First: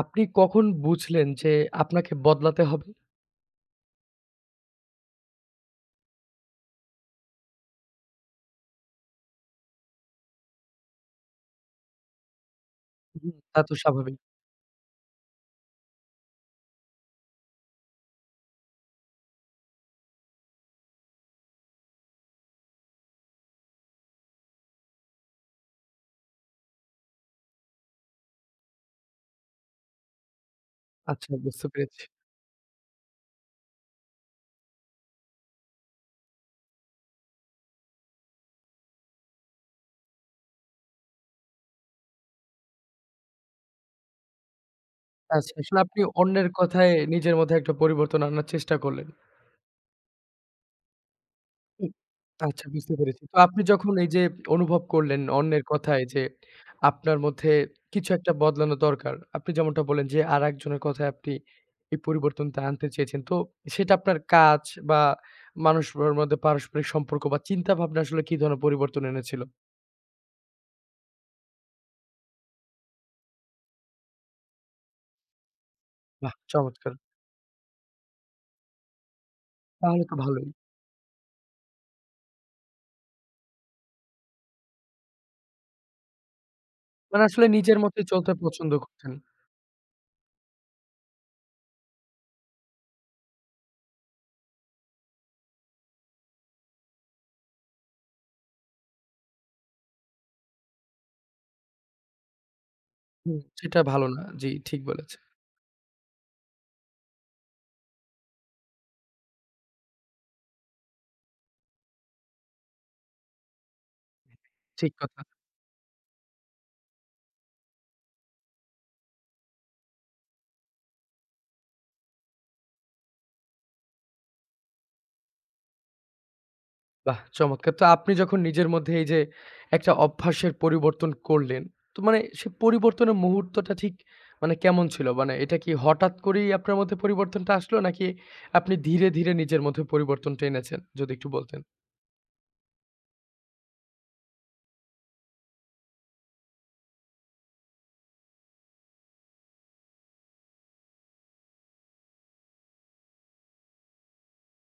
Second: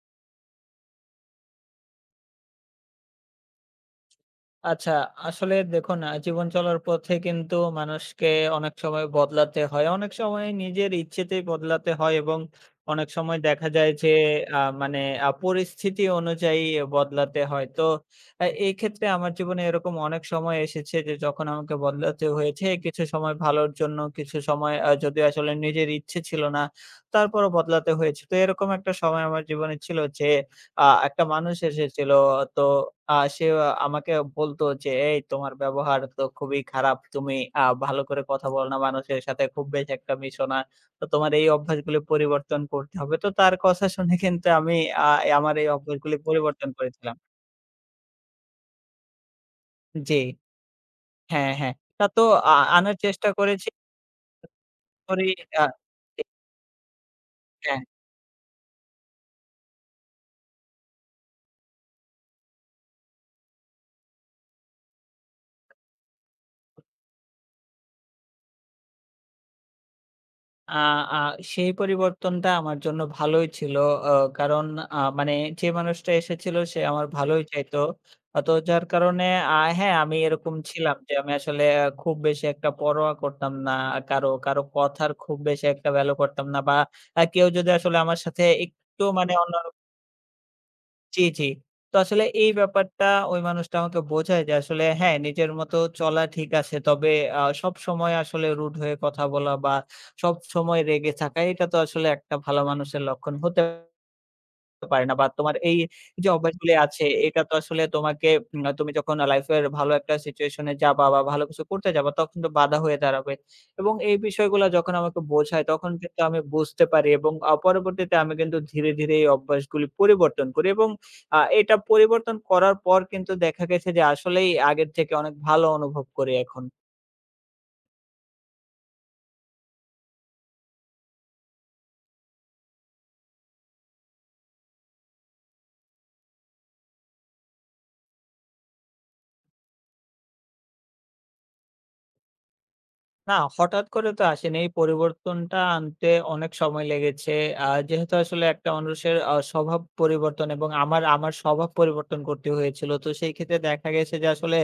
আপনি কখন বুঝলেন যে আপনাকে বদলাতে হবে? আচ্ছা, আসলে দেখুন জীবন চলার পথে কিন্তু মানুষকে অনেক সময় বদলাতে হয়। অনেক সময় নিজের ইচ্ছেতেই বদলাতে হয় এবং অনেক হুম। সময় তা দেখা তো যায় যে স্বাভাবিক। আ মানে আ পরিস্থিতি অনুযায়ী বদলাতে হয়। তো এই ক্ষেত্রে আমার জীবনে এরকম অনেক সময় এসেছে যে যখন আমাকে বদলাতে হয়েছে কিছু সময় ভালোর জন্য, কিছু সময় যদিও আসলে নিজের ইচ্ছে ছিল না, তারপরও বদলাতে হয়েছে। তো এরকম একটা সময় আমার জীবনে ছিল যে একটা আচ্ছা মানুষ বুঝতে পেরেছি। এসেছিল। তো সে আমাকে বলতো যে, "এই তোমার ব্যবহার তো খুবই খারাপ। তুমি ভালো করে কথা বলো না, মানুষের সাথে খুব বেশি একটা মিশো না। তো তোমার এই অভ্যাসগুলো পরিবর্তন করতে হবে।" তো তার কথা শুনে কিন্তু আমি আ আচ্ছা আমার এই আসলে আপনি অভ্যাসগুলি অন্যের পরিবর্তন কথায় করেছিলাম। নিজের মধ্যে একটা পরিবর্তন আনার চেষ্টা করলেন। জি। হ্যাঁ, হ্যাঁ। হুম। তা তো আ আচ্ছা আনার বুঝতে পেরেছি। চেষ্টা তো আপনি করেছি। যখন এই যে অনুভব করলেন করি আ অন্যের কথায় জি, যে আপনার মধ্যে হ্যাঁ। কিছু একটা বদলানো দরকার। আপনি যেমনটা বললেন যে আরেকজনের কথায় আপনি এই পরিবর্তনটা আনতে চেয়েছেন। তো সেটা আপনার কাজ বা মানুষের মধ্যে পারস্পরিক সম্পর্ক বা চিন্তাভাবনা আসলে কি ধরনের পরিবর্তন এনেছিল? আ আ সেই পরিবর্তনটা আমার জন্য ভালোই ছিল। অ কারণ আ মানে যে মানুষটা বাহ! এসেছিল সে চমৎকার। আমার ভালোই চাইতো। তো যার কারণে হ্যাঁ, তাহলে তো আমি ভালোই। এরকম ছিলাম যে আমি আসলে খুব বেশি একটা পরোয়া করতাম না কারো, কারো কথার খুব বেশি একটা ভ্যালু করতাম না বা মানে কেউ আসলে যদি নিজের আসলে মতোই আমার চলতে সাথে পছন্দ একটু করতেন। মানে অন্য জি, জি। তো আসলে এই ব্যাপারটা ওই মানুষটা আমাকে বোঝায় যে আসলে হ্যাঁ, নিজের মতো চলা ঠিক আছে। তবে সবসময় আসলে রুড হয়ে কথা বলা বা সবসময় রেগে থাকা এটা তো আসলে একটা ভালো মানুষের লক্ষণ হুম, হতে সেটা ভালো না। জি, ঠিক পারে না বলেছেন। বা তোমার এই যে অভ্যাসগুলি আছে এটা তো আসলে তোমাকে তুমি যখন লাইফের ভালো একটা সিচুয়েশন এ যাবা বা ভালো কিছু করতে যাবা তখন তো বাধা হয়ে দাঁড়াবে এবং এই বিষয়গুলা ঠিক যখন আমাকে কথা। বোঝায় তখন কিন্তু আমি বুঝতে পারি এবং পরবর্তীতে আমি কিন্তু ধীরে, ধীরে এই অভ্যাসগুলি পরিবর্তন করি এবং এটা পরিবর্তন করার পর কিন্তু দেখা গেছে যে আসলেই আগের থেকে অনেক ভালো অনুভব করি এখন। বাহ! চমৎকার। তো আপনি যখন নিজের মধ্যে এই যে একটা অভ্যাসের পরিবর্তন করলেন, তো মানে সেই পরিবর্তনের মুহূর্তটা ঠিক মানে কেমন ছিল? মানে এটা কি হঠাৎ করেই আপনার মধ্যে পরিবর্তনটা আসলো নাকি আপনি ধীরে, ধীরে নিজের মধ্যে পরিবর্তনটা এনেছেন? যদি একটু বলতেন। না, হঠাৎ করে তো আসেনি। এই পরিবর্তনটা আনতে অনেক সময় লেগেছে। যেহেতু আসলে একটা মানুষের স্বভাব পরিবর্তন এবং আমার আমার স্বভাব পরিবর্তন করতে হয়েছিল। তো সেই ক্ষেত্রে দেখা গেছে যে আসলে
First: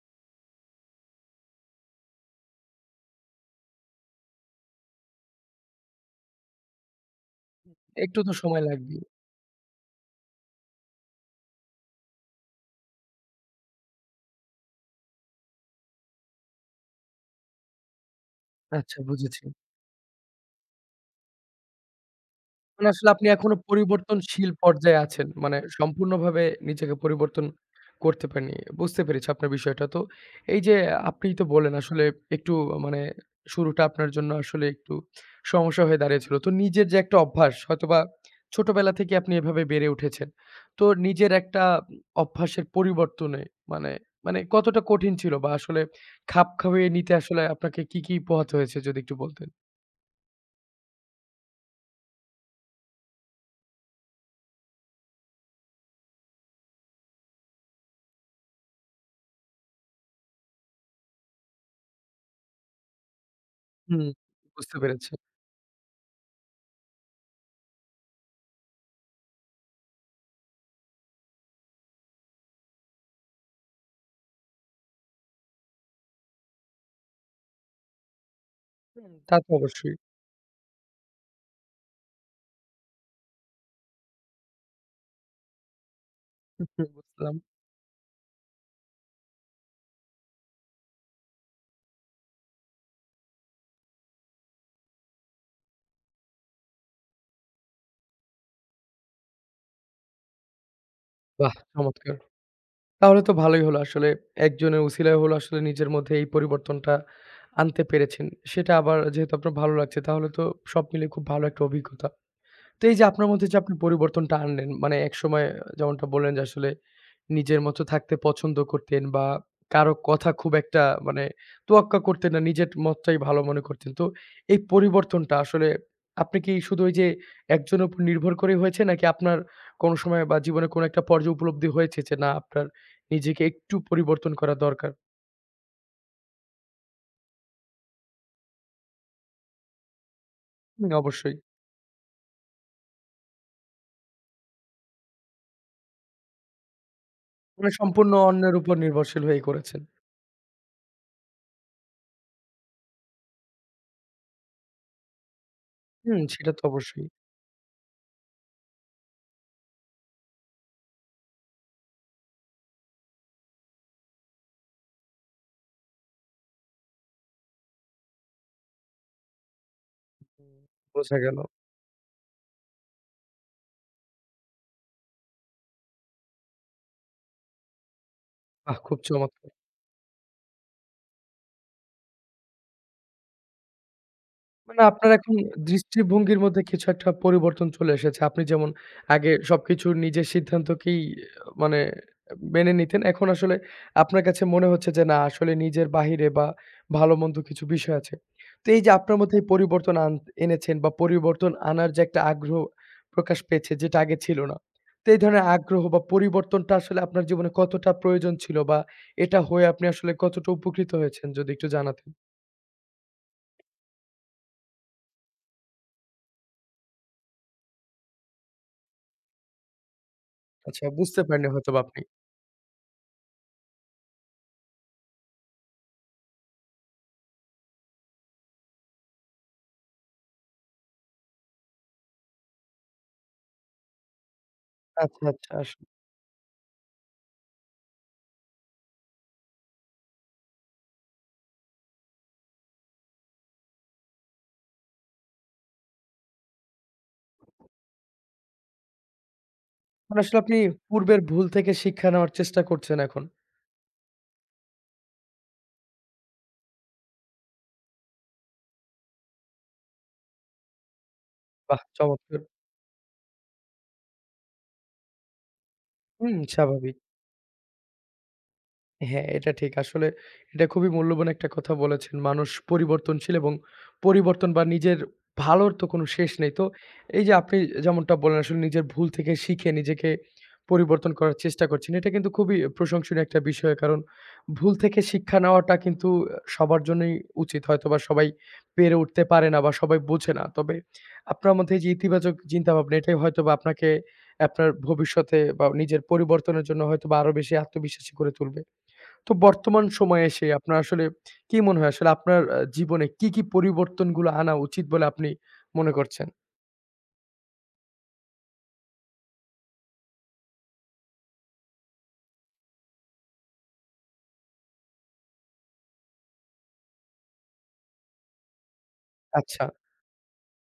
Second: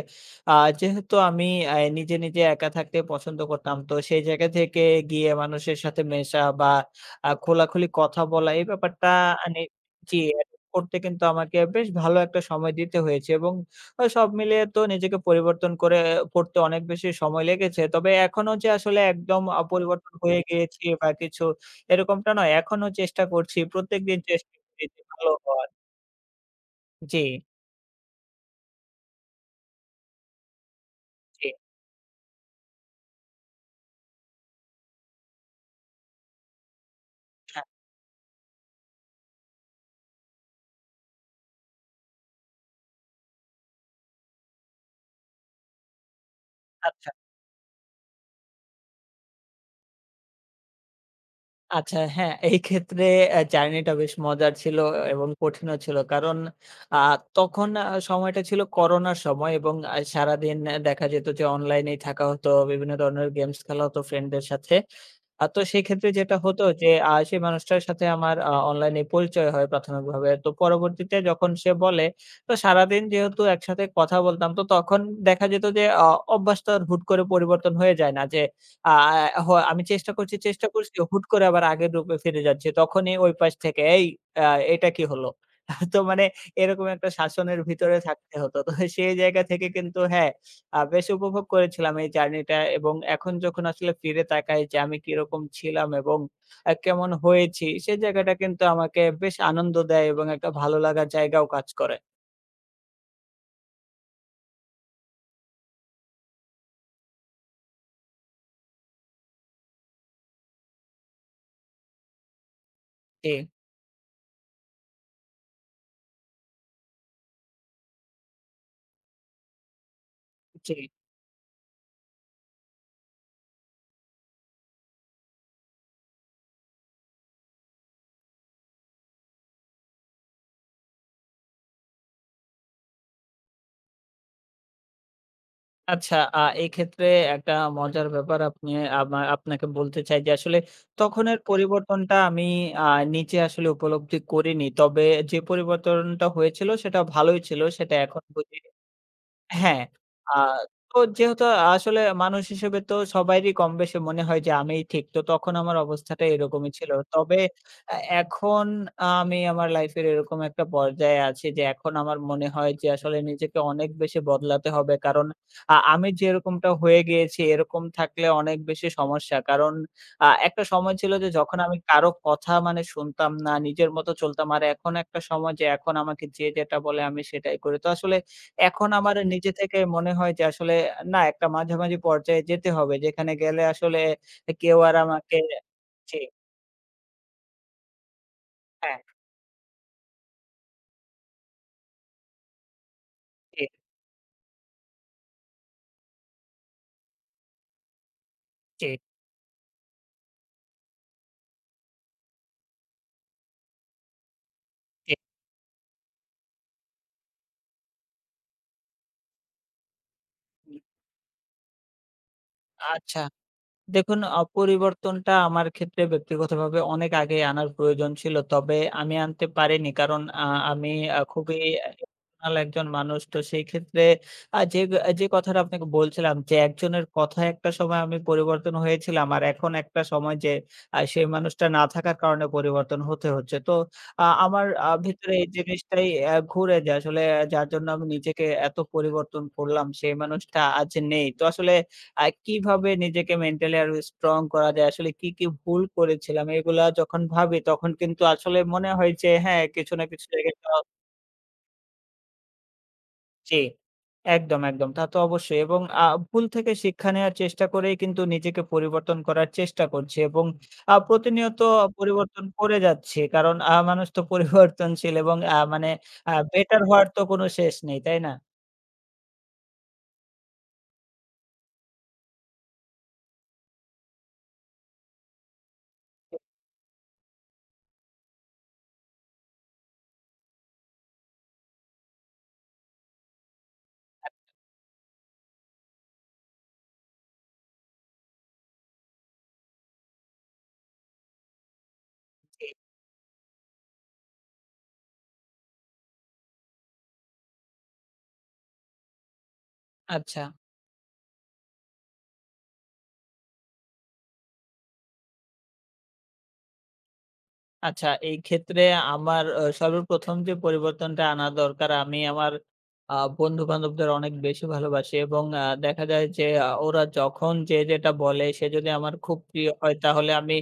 আ যেহেতু আমি নিজে, নিজে একা থাকতে পছন্দ করতাম। তো সেই জায়গা থেকে গিয়ে মানুষের সাথে মেশা বা খোলাখুলি কথা একটু তো বলা সময় এই লাগবেই। ব্যাপারটা মানে জি, করতে কিন্তু আমাকে বেশ ভালো একটা সময় দিতে হয়েছে এবং ওই সব মিলিয়ে তো নিজেকে পরিবর্তন করে করতে অনেক বেশি সময় লেগেছে। তবে এখনো যে আচ্ছা, আসলে একদম বুঝেছি। পরিবর্তন হয়ে গিয়েছি বা কিছু এরকমটা নয়। এখনো মানে আসলে চেষ্টা আপনি এখনো করছি। প্রত্যেকদিন পরিবর্তনশীল চেষ্টা করি যে পর্যায়ে আছেন। ভালো মানে হওয়ার। সম্পূর্ণভাবে নিজেকে জি, পরিবর্তন করতে পারেননি। বুঝতে পেরেছি আপনার বিষয়টা। তো এই যে আপনি তো জি। বললেন আসলে একটু মানে শুরুটা আপনার জন্য আসলে একটু সমস্যা হয়ে দাঁড়িয়েছিল। তো নিজের যে একটা অভ্যাস হ্যাঁ, হয়তোবা ছোটবেলা থেকে আপনি এভাবে বেড়ে উঠেছেন। তো নিজের একটা অভ্যাসের পরিবর্তনে মানে, মানে কতটা কঠিন ছিল বা আসলে খাপ খাইয়ে আচ্ছা, নিতে আসলে আপনাকে কি, কি পোহাতে হয়েছে যদি একটু বলতেন? আচ্ছা হ্যাঁ, এই ক্ষেত্রে অ্যা জার্নিটা বেশ মজার ছিল এবং কঠিনও ছিল। কারণ আ তখন সময়টা ছিল করোনার সময় এবং সারাদিন দেখা যেত যে অনলাইনেই থাকা হতো। বিভিন্ন ধরনের গেমস খেলা হতো হুম। ফ্রেন্ডদের সাথে। বুঝতে পেরেছি। তো সেক্ষেত্রে যেটা হতো যে সেই মানুষটার সাথে আমার অনলাইনে পরিচয় হয় প্রাথমিকভাবে। তো পরবর্তীতে যখন সে বলে, তো সারাদিন যেহেতু একসাথে কথা বলতাম, তো তখন দেখা যেত যে অভ্যাসটা আর হুট করে পরিবর্তন হয়ে যায় না। যে আ হুম। আ তা হ তো আমি অবশ্যই। চেষ্টা করছি, হুট করে আবার আগের রূপে ফিরে যাচ্ছি। তখনই ওই পাশ থেকে, "এই আ এটা কি হলো?" তো মানে হুম, এরকম একটা বুঝলাম। শাসনের ভিতরে থাকতে হতো। তো সেই জায়গা থেকে কিন্তু হ্যাঁ, বেশ উপভোগ করেছিলাম এই জার্নিটা এবং এখন যখন আসলে ফিরে তাকাই যে আমি কিরকম ছিলাম এবং কেমন হয়েছি, সেই জায়গাটা কিন্তু আমাকে বেশ আনন্দ দেয় এবং একটা ভালো লাগার জায়গাও বাহ! কাজ করে। চমৎকার। তাহলে তো ভালোই হলো আসলে একজনের উছিলায় হলো আসলে নিজের মধ্যে এই পরিবর্তনটা আনতে পেরেছেন। সেটা আবার যেহেতু আপনার ভালো লাগছে তাহলে তো সব মিলে খুব ভালো একটা অভিজ্ঞতা। তো এই যে আপনার জি, মধ্যে যে আপনি পরিবর্তনটা আনলেন, মানে একসময় যেমনটা বললেন যে আসলে নিজের মতো থাকতে পছন্দ করতেন বা কারো কথা খুব জি। একটা মানে তোয়াক্কা করতেন না, নিজের মতটাই ভালো মনে করতেন। তো এই পরিবর্তনটা আসলে আপনি কি শুধু ওই যে একজনের উপর নির্ভর করেই হয়েছে নাকি আপনার কোনো সময় বা জীবনে কোনো একটা পর্যায়ে উপলব্ধি হয়েছে যে না আপনার নিজেকে একটু পরিবর্তন করা দরকার? আচ্ছা এক্ষেত্রে একটা মজার ব্যাপার আপনি আপনাকে বলতে চাই যে আসলে হুম, অবশ্যই। তখনের পরিবর্তনটা আমি আ নিজে আসলে উপলব্ধি করিনি। তবে যে পরিবর্তনটা হয়েছিল সেটা ভালোই ছিল। মানে সেটা সম্পূর্ণ এখন অন্যের বুঝি উপর নির্ভরশীল হয়ে করেছেন। হ্যাঁ, আ তো যেহেতু আসলে মানুষ হিসেবে তো সবারই কমবেশি মনে হয় যে আমিই ঠিক। তো তখন আমার হুম, অবস্থাটা সেটা তো এরকমই ছিল। অবশ্যই। তবে এ এখন আমি আমার লাইফের এরকম একটা পর্যায়ে আছি যে এখন আমার মনে হয় যে আসলে নিজেকে অনেক বেশি বদলাতে হবে। কারণ আমি যেরকমটা হয়ে গিয়েছি এরকম থাকলে অনেক বেশি সমস্যা। কারণ একটা সময় ছিল বোঝা যে গেল। যখন আমি কারো কথা মানে শুনতাম না, নিজের মতো চলতাম। আর এখন একটা সময় যে এখন আমাকে যে যেটা বলে আমি সেটাই করি। তো আসলে বাহ! এখন খুব আমার নিজে চমৎকার! থেকে মনে হয় যে আসলে না একটা মাঝামাঝি পর্যায়ে যেতে হবে। যেখানে গেলে আসলে কেউ মানে আর আপনার এখন আমাকে জি, দৃষ্টিভঙ্গির মধ্যে কিছু একটা পরিবর্তন চলে এসেছে। আপনি যেমন হ্যাঁ, আগে সবকিছু নিজের সিদ্ধান্তকেই মানে মেনে নিতেন। এখন আসলে জি, আপনার কাছে মনে হচ্ছে যে না আসলে নিজের বাহিরে বা ভালো-মন্দ কিছু বিষয় আছে। তো এই জি, যে আপনার মধ্যে এই পরিবর্তন এনেছেন বা পরিবর্তন আনার যে একটা আগ্রহ প্রকাশ পেয়েছে যেটা আগে ছিল না। তো জি। এই ধরনের আগ্রহ বা পরিবর্তনটা আসলে আপনার জীবনে কতটা প্রয়োজন ছিল বা এটা হয়ে আপনি আসলে কতটা উপকৃত হয়েছেন যদি একটু জানাতেন? আচ্ছা। দেখুন পরিবর্তনটা আমার ক্ষেত্রে ব্যক্তিগতভাবে অনেক আগেই আনার প্রয়োজন ছিল। তবে আমি আনতে পারিনি। কারণ আচ্ছা আমি বুঝতে পারেননি খুবই হয়তোবা আপনি। ইমোশনাল একজন মানুষ। তো সেই ক্ষেত্রে যে যে কথাটা আপনাকে বলছিলাম যে একজনের কথায় একটা সময় আমি পরিবর্তন হয়েছিলাম। আর এখন একটা সময় যে সেই মানুষটা না থাকার কারণে পরিবর্তন হতে হচ্ছে। তো আ আমার আ আচ্ছা, ভিতরে এই আচ্ছা। জিনিসটাই অ্যা ঘুরে যে আসলে আহ, যার জন্য আমি নিজেকে এত পরিবর্তন করলাম সেই মানুষটা আজ নেই। তো আসলে কিভাবে নিজেকে মেন্টালি আরো স্ট্রং করা যায়? আসলে কি, কি ভুল করেছিলাম? এগুলা যখন ভাবি তখন কিন্তু আসলে মনে হয় যে হ্যাঁ, কিছু না মানে কিছু আসলে জায়গায় আপনি তো পূর্বের ভুল থেকে শিক্ষা নেওয়ার চেষ্টা করছেন এখন। জি, একদম। তা তো অবশ্যই এবং ভুল থেকে শিক্ষা নেওয়ার চেষ্টা করেই কিন্তু নিজেকে পরিবর্তন করার চেষ্টা করছি এবং প্রতিনিয়ত বাহ! চমৎকার! পরিবর্তন করে যাচ্ছি। কারণ মানুষ তো পরিবর্তনশীল এবং আ মানে আ হুম, বেটার স্বাভাবিক। হওয়ার তো কোনো শেষ নেই, তাই না? হ্যাঁ, এটা ঠিক। আসলে এটা খুবই মূল্যবান একটা কথা বলেছেন। মানুষ পরিবর্তনশীল এবং পরিবর্তন বা নিজের ভালোর তো কোনো শেষ নেই। তো এই যে আপনি যেমনটা বললেন আসলে নিজের ভুল থেকে শিখে নিজেকে পরিবর্তন করার চেষ্টা করছেন। এটা কিন্তু খুবই প্রশংসনীয় একটা বিষয়। কারণ ভুল থেকে শিক্ষা নেওয়াটা কিন্তু সবার জন্যই উচিত। হয়তোবা সবাই পেরে উঠতে পারে না বা সবাই বোঝে না। তবে আপনার মধ্যে এই যে ইতিবাচক জি, চিন্তাভাবনা এটাই হয়তোবা আপনাকে আপনার ভবিষ্যতে বা নিজের পরিবর্তনের জন্য হয়তোবা আরো বেশি আত্মবিশ্বাসী করে তুলবে। তো বর্তমান সময়ে আচ্ছা। এসে আপনার আসলে কি মনে হয় আসলে আপনার জীবনে কি, কি পরিবর্তনগুলো আনা উচিত বলে আপনি মনে করছেন? আচ্ছা, এই ক্ষেত্রে আমার সর্বপ্রথম যে পরিবর্তনটা আনা দরকার, আমি আমার বন্ধু-বান্ধবদের অনেক বেশি ভালোবাসি এবং দেখা যায় যে ওরা যখন যে যেটা বলে, সে যদি আমার খুব আচ্ছা, প্রিয় হয়, তাহলে আমি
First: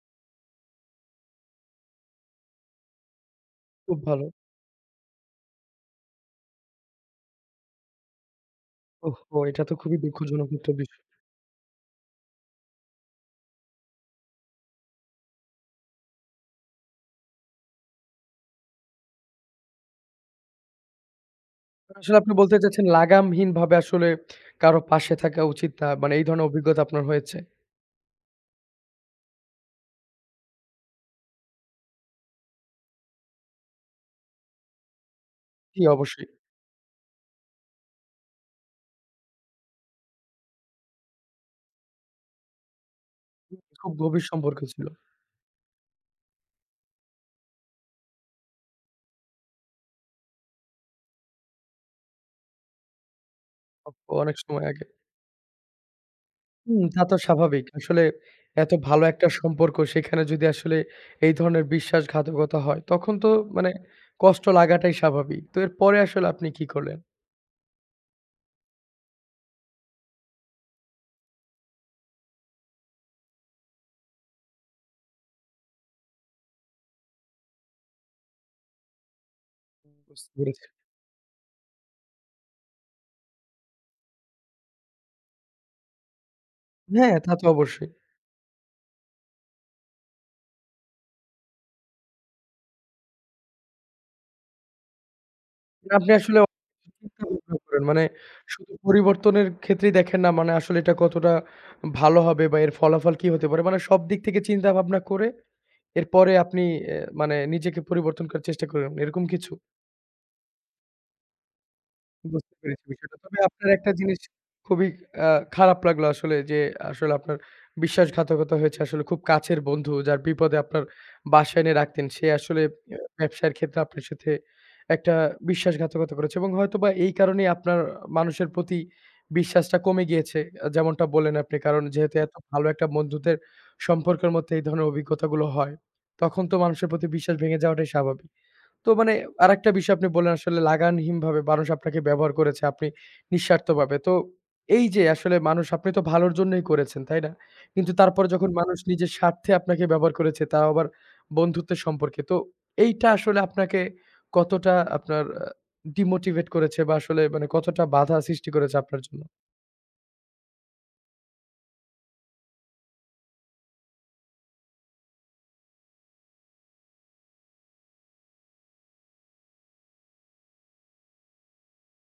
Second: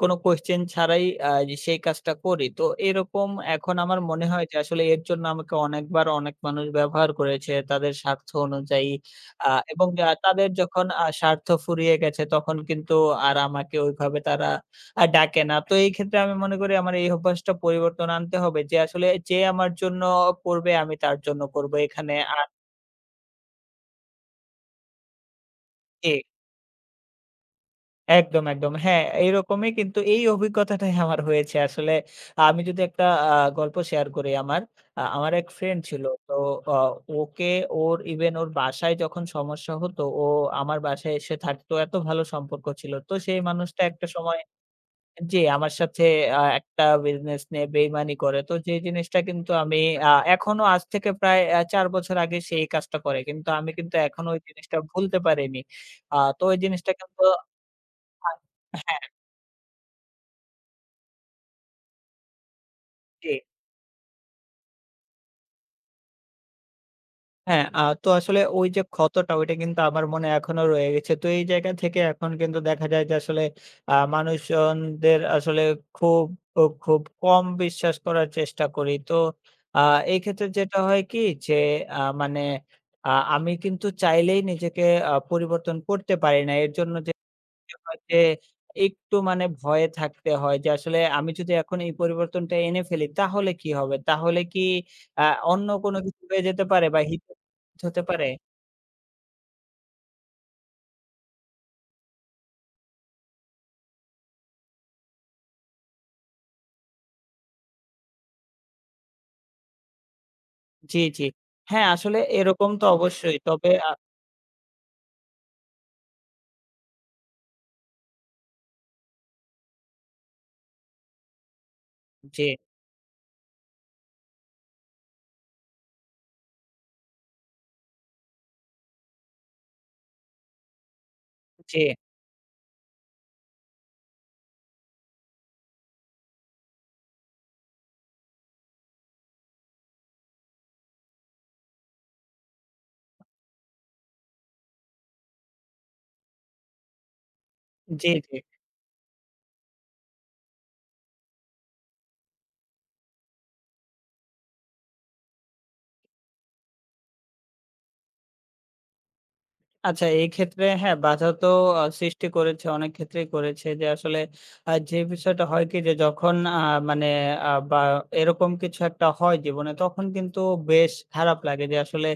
কোনো কোয়েশ্চেন ছাড়াই সেই কাজটা করি। তো এরকম এখন আমার খুব মনে ভালো। হয় যে আসলে এর জন্য আমাকে অনেকবার অনেক মানুষ ব্যবহার করেছে তাদের স্বার্থ অনুযায়ী। ওহহো! আ এটা তো এবং খুবই তাদের দুঃখজনক একটা যখন বিষয়। স্বার্থ ফুরিয়ে গেছে, তখন কিন্তু আর আমাকে ওইভাবে তারা ডাকে না। তো এই ক্ষেত্রে আমি মনে করি আমার এই অভ্যাসটা পরিবর্তন আনতে হবে যে আসলে যে আমার জন্য করবে আমি তার জন্য করব এখানে আসলে আপনি আর বলতে চাচ্ছেন লাগামহীনভাবে আসলে কারো পাশে থাকা উচিত না। মানে কে এই ধরনের অভিজ্ঞতা আপনার হয়েছে। একদম। হ্যাঁ, এইরকমই কিন্তু এই অভিজ্ঞতাটাই আমার হয়েছে আসলে। আমি যদি একটা আ গল্প শেয়ার করি আমার, আমার এক ফ্রেন্ড জি, ছিল। অবশ্যই। তো অ ওকে ওর ইভেন ওর বাসায় যখন সমস্যা হতো ও আমার বাসায় এসে থাকতো। এত ভালো সম্পর্ক ছিল। তো সেই মানুষটা খুব একটা গভীর সময় সম্পর্ক ছিল। জি, আমার সাথে একটা বিজনেস নিয়ে বেইমানি করে। তো যে জিনিসটা কিন্তু আমি এখনো আজ থেকে প্রায় ৪ বছর আগে সে এই কাজটা করে। কিন্তু আমি অ কিন্তু এখনো অনেক ওই সময় জিনিসটা আগে। ভুলতে পারিনি। তো ওই হুম, জিনিসটা তা তো কিন্তু স্বাভাবিক। আসলে আ এত হ্যাঁ, ভালো একটা সম্পর্ক সেখানে যদি আসলে এই ধরনের বিশ্বাসঘাতকতা হয়, তখন তো জি। মানে কষ্ট লাগাটাই স্বাভাবিক। তো এরপরে আসলে আপনি কি করলেন? হ্যাঁ, তো আসলে ওই যে ক্ষতটা ওইটা কিন্তু আমার মনে এখনো রয়ে গেছে। তো এই জায়গা থেকে এখন কিন্তু দেখা যায় যে আসলে মানুষজনদের আসলে খুব, খুব কম বিশ্বাস করার চেষ্টা করি। তো আ এই বুঝতে ক্ষেত্রে পেরেছি। যেটা হয় কি যে আ মানে আ আমি কিন্তু চাইলেই নিজেকে পরিবর্তন করতে পারি না। এর জন্য যে হ্যাঁ, তা তো করতে অবশ্যই। হয় যে একটু মানে ভয়ে থাকতে হয় যে আসলে আমি যদি এখন এই পরিবর্তনটা এনে ফেলি তাহলে কি হবে? তাহলে কি আ অন্য মানে কোনো আপনি কিছু আসলে হয়ে যেতে পারে বা চিন্তা হিতে ভাবনা করেন। হতে মানে পারে? শুধু পরিবর্তনের ক্ষেত্রেই দেখেন না মানে আসলে এটা কতটা ভালো হবে বা এর ফলাফল কি হতে পারে। মানে সব দিক থেকে চিন্তা ভাবনা করে এরপরে আপনি এ মানে নিজেকে পরিবর্তন করার চেষ্টা করেন। এরকম কিছু? জি, জি। হ্যাঁ, আসলে বুঝতে এরকম তো পেরেছি বিষয়টা। অবশ্যই। তবে তবে আপনার একটা জিনিস খুবই আ খারাপ লাগলো আসলে যে, আসলে আপনার বিশ্বাসঘাতকতা হয়েছে আসলে খুব কাছের বন্ধু যার বিপদে আপনার বাসায় এনে রাখতেন। সে জি, আসলে ব্যবসার ক্ষেত্রে আপনার সাথে একটা বিশ্বাসঘাতকতা করেছে এবং হয়তোবা এই কারণেই আপনার মানুষের প্রতি বিশ্বাসটা কমে গিয়েছে। যেমনটা বললেন আপনি জি, কারণ যেহেতু এত ভালো একটা বন্ধুদের সম্পর্কের মধ্যে এই ধরনের অভিজ্ঞতাগুলো হয়, তখন তো মানুষের প্রতি বিশ্বাস ভেঙে যাওয়াটাই স্বাভাবিক। তো মানে আরেকটা বিষয় আপনি বললেন আসলে লাগামহীনভাবে মানুষ আপনাকে ব্যবহার করেছে, আপনি নিঃস্বার্থভাবে। তো এই যে আসলে মানুষ আপনি তো ভালোর জন্যই করেছেন, তাই না? কিন্তু জি, তারপরে জি। যখন মানুষ নিজের স্বার্থে আপনাকে ব্যবহার করেছে, তাও আবার বন্ধুত্বের সম্পর্কে। তো এইটা আসলে আপনাকে কতটা আপনার ডিমোটিভেট করেছে বা আসলে মানে কতটা বাধা সৃষ্টি করেছে আপনার জন্য? আচ্ছা, এই ক্ষেত্রে হ্যাঁ, বাধা তো সৃষ্টি করেছে, অনেক ক্ষেত্রেই করেছে যে আসলে যে বিষয়টা হয় কি যে যখন আ মানে আ বা এরকম কিছু একটা হয় জীবনে তখন কিন্তু বেশ খারাপ লাগে যে আসলে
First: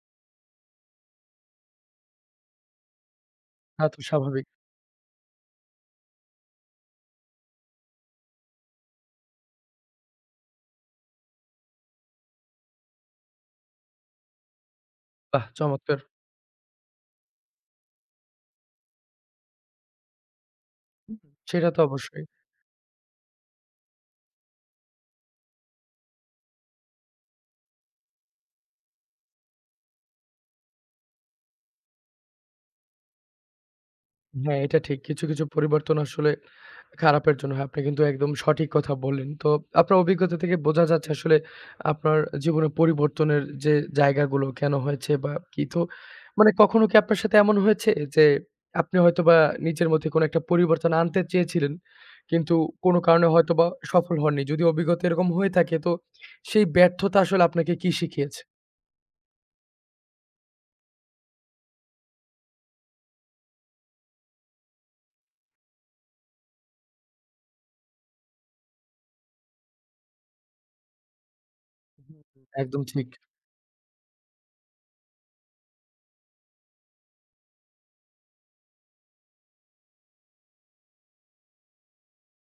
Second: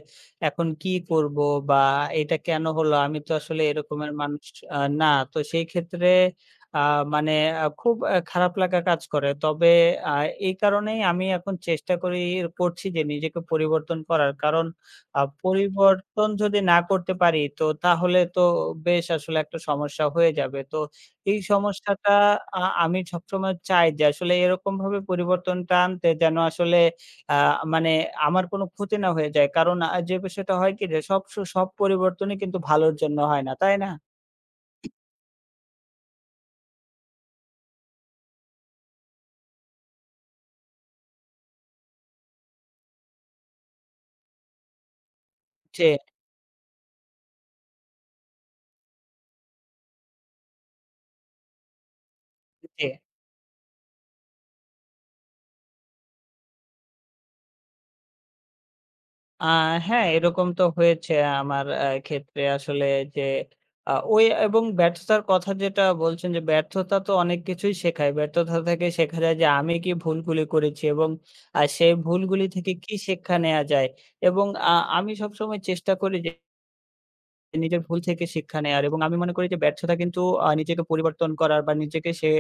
এখন কি করব? বা এটা কেন হলো? আমি তো আসলে তা তো এরকমের মানুষ স্বাভাবিক। না। তো সেই ক্ষেত্রে আ মানে আ খুব আ খারাপ লাগা কাজ করে। তবে আ এই কারণেই আমি এখন চেষ্টা করছি যে নিজেকে পরিবর্তন করার। কারণ বাহ! চমৎকার। পরিবর্তন যদি না করতে পারি তো তাহলে তো বেশ আসলে একটা সমস্যা হয়ে যাবে। তো এই সেটা তো সমস্যাটা অবশ্যই। আমি সবসময় চাই যে আসলে এরকমভাবে পরিবর্তনটা আনতে যেন আসলে আ মানে আমার কোনো ক্ষতি না হয়ে যায়। কারণ যে বিষয়টা হয় কি যে সব পরিবর্তনই কিন্তু ভালোর জন্য হয় না, তাই না? হ্যাঁ, এটা ঠিক। কিছু, কিছু পরিবর্তন আসলে খারাপের জন্য হয়। আপনি কিন্তু একদম সঠিক কথা বললেন। তো আপনার অভিজ্ঞতা থেকে বোঝা যাচ্ছে আসলে আপনার জীবনে পরিবর্তনের যে জায়গাগুলো কেন হয়েছে বা কি। তো জি, মানে কখনো কি আপনার সাথে এমন হয়েছে যে আপনি হয়তোবা নিজের মধ্যে কোনো একটা পরিবর্তন আনতে চেয়েছিলেন, কিন্তু জি। কোনো কারণে হয়তোবা সফল হননি? যদি অভিজ্ঞতা এরকম হয়ে থাকে তো সেই ব্যর্থতা আসলে আপনাকে কি শিখিয়েছে? আ হ্যাঁ, এরকম তো হয়েছে আমার ক্ষেত্রে আসলে যে ওই এবং ব্যর্থতার কথা যেটা বলছেন যে ব্যর্থতা তো অনেক কিছুই শেখায়। ব্যর্থতা থেকে শেখা যায় যে আমি কি ভুলগুলি করেছি এবং সেই হুম, ভুলগুলি থেকে একদম কি ঠিক। শিক্ষা নেয়া যায় এবং আমি সবসময় চেষ্টা করি নিজের ভুল থেকে শিক্ষা নেয়ার এবং আমি মনে করি যে ব্যর্থতা কিন্তু নিজেকে পরিবর্তন করার বা নিজেকে সে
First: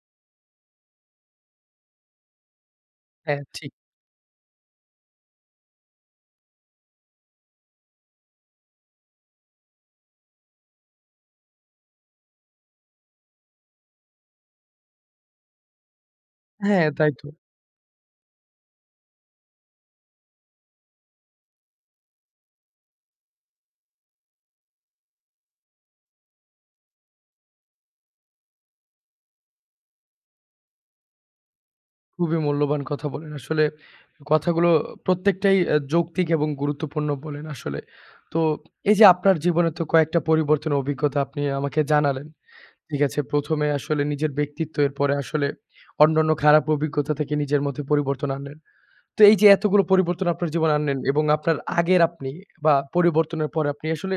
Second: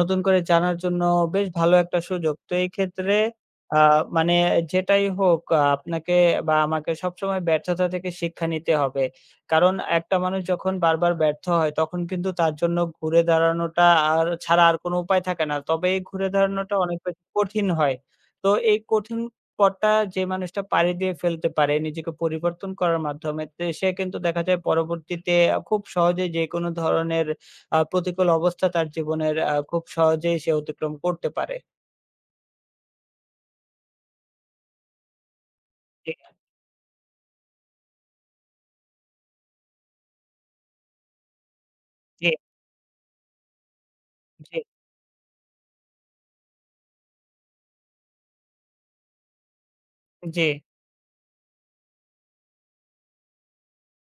নতুন করে জানার জন্য বেশ ভালো একটা সুযোগ। তো এই ক্ষেত্রে হ্যাঁ, ঠিক। আ মানে যেটাই হোক আপনাকে বা আমাকে সবসময় ব্যর্থতা থেকে শিক্ষা নিতে হবে। কারণ একটা মানুষ যখন বারবার ব্যর্থ হয় তখন কিন্তু তার জন্য ঘুরে দাঁড়ানোটা আর ছাড়া আর কোনো উপায় থাকে না। তবে এই ঘুরে দাঁড়ানোটা হ্যাঁ, অনেক তাই বেশি তো। কঠিন হয়। তো এই কঠিন পথটা যে মানুষটা পাড়ি দিয়ে ফেলতে পারে নিজেকে পরিবর্তন করার মাধ্যমে, তে সে কিন্তু দেখা যায় পরবর্তীতে খুব সহজেই যেকোনো ধরনের প্রতিকূল অবস্থা তার জীবনের খুব সহজেই সে অতিক্রম করতে পারে। খুবই মূল্যবান কথা বলেন। আসলে কথাগুলো প্রত্যেকটাই জি, যৌক্তিক এবং গুরুত্বপূর্ণ বলেন আসলে। তো এই যে আপনার জীবনে তো কয়েকটা পরিবর্তনের অভিজ্ঞতা আপনি আমাকে জানালেন। জি, ঠিক আছে, ১ম এ আসলে নিজের জি, ব্যক্তিত্ব, এরপরে আসলে অন্যান্য খারাপ অভিজ্ঞতা থেকে নিজের মধ্যে পরিবর্তন আনলেন। তো এই যে এতগুলো পরিবর্তন জি। আপনার জীবনে আনলেন এবং আপনার আগের আপনি বা পরিবর্তনের পরে আপনি আসলে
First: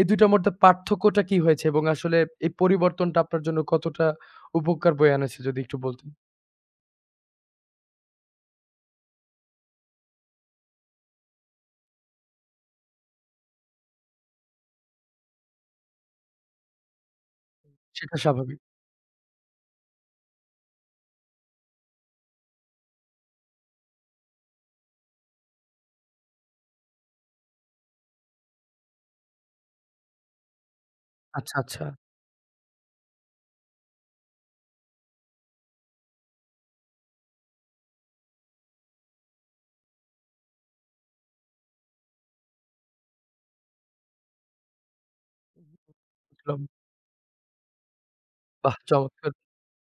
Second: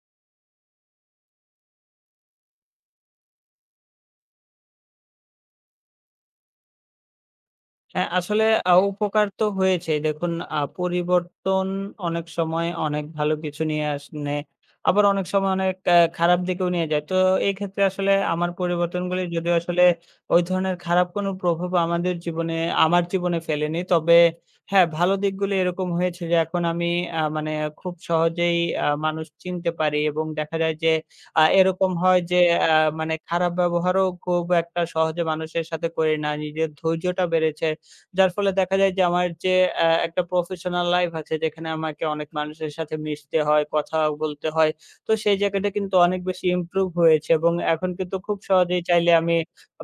এই ২ টার মধ্যে পার্থক্যটা কি হয়েছে? এবং আসলে এই পরিবর্তনটা আপনার জন্য কতটা উপকার বয়ে আনেছে যদি একটু বলতেন? হ্যাঁ, আসলে উপকার তো হয়েছেই। দেখুন পরিবর্তন অনেক সময় অনেক ভালো কিছু নিয়ে আসনে আবার অনেক সময় অনেক খারাপ দিকেও নিয়ে যায়। তো এই ক্ষেত্রে আসলে সেটা আমার স্বাভাবিক। পরিবর্তনগুলি যদিও আসলে ওই ধরনের খারাপ কোনো প্রভাব আমাদের জীবনে আমার জীবনে ফেলেনি। তবে হ্যাঁ, ভালো দিকগুলি এরকম হয়েছে যে এখন আমি আ মানে খুব সহজেই মানুষ চিনতে পারি এবং দেখা যায় যে আচ্ছা, আচ্ছা। এরকম হয় যে আ মানে খারাপ ব্যবহারও খুব একটা সহজে মানুষের সাথে করি না। নিজের ধৈর্যটা বেড়েছে। যার ফলে দেখা যায় যে আমার যে অ্যা একটা প্রফেশনাল লাইফ আছে যেখানে আমাকে অনেক মানুষের সাথে মিশতে হয়, কথা বলতে হয়। তো সেই জায়গাটা কিন্তু অনেক বেশি একদম। ইমপ্রুভ হয়েছে এবং এখন কিন্তু খুব বাহ! সহজেই চাইলে চমৎকার। আমি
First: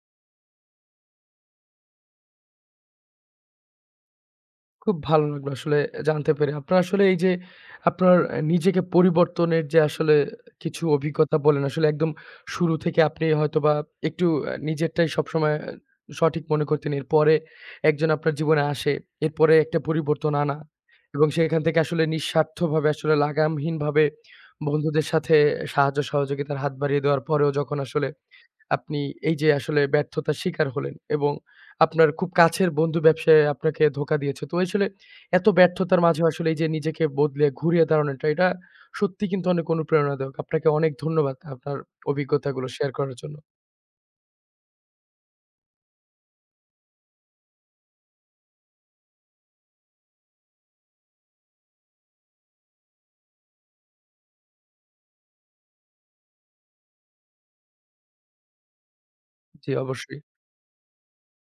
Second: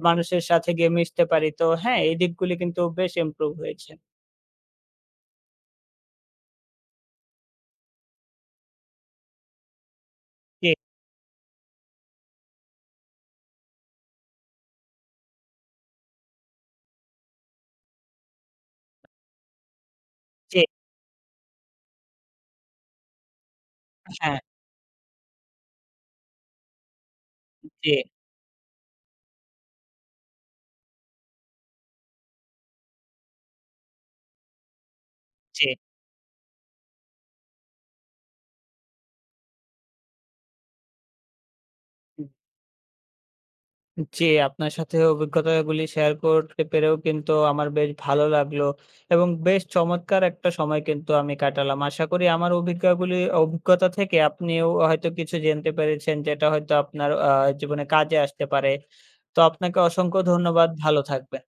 মানুষের সাথে গিয়ে মিশতে পারি। তো হ্যাঁ, এই দিকগুলি কিন্তু বেশ ইমপ্রুভ হয়েছে। খুব ভালো লাগলো আসলে জানতে পেরে। আপনার আসলে এই যে আপনার নিজেকে পরিবর্তনের যে আসলে জি, কিছু অভিজ্ঞতা বললেন, আসলে একদম শুরু থেকে আপনি হয়তোবা একটু নিজেরটাই সবসময় সঠিক মনে করতেন। এরপরে একজন আপনার জীবনে আসে, এরপরে একটা পরিবর্তন আনা জি। এবং সেখান থেকে আসলে নিঃস্বার্থভাবে আসলে লাগামহীনভাবে হ্যাঁ, বন্ধুদের সাথে সাহায্য সহযোগিতার হাত বাড়িয়ে দেওয়ার পরেও যখন জি, আসলে আপনি এই যে আসলে ব্যর্থতার শিকার হলেন এবং আপনার খুব কাছের বন্ধু ব্যবসায় আপনাকে ধোঁকা দিয়েছে। তো আসলে এত জি। ব্যর্থতার মাঝেও আসলে এই যে নিজেকে বদলে ঘুরিয়ে দাঁড়ানোটা এটা সত্যি কিন্তু অনেক অনুপ্রেরণাদায়ক। আপনাকে অনেক ধন্যবাদ আপনার অভিজ্ঞতাগুলো শেয়ার করার জন্য। জি, আপনার সাথে অভিজ্ঞতাগুলি শেয়ার করতে পেরেও কিন্তু আমার বেশ ভালো লাগলো এবং বেশ চমৎকার একটা সময় কিন্তু আমি কাটালাম। আশা করি আমার অভিজ্ঞাগুলি অভিজ্ঞতা থেকে আপনিও হয়তো কিছু জানতে পেরেছেন যেটা হয়তো আপনার জীবনে কাজে আসতে পারে। তো জি, আপনাকে অবশ্যই। অসংখ্য ধন্যবাদ। ভালো থাকবেন।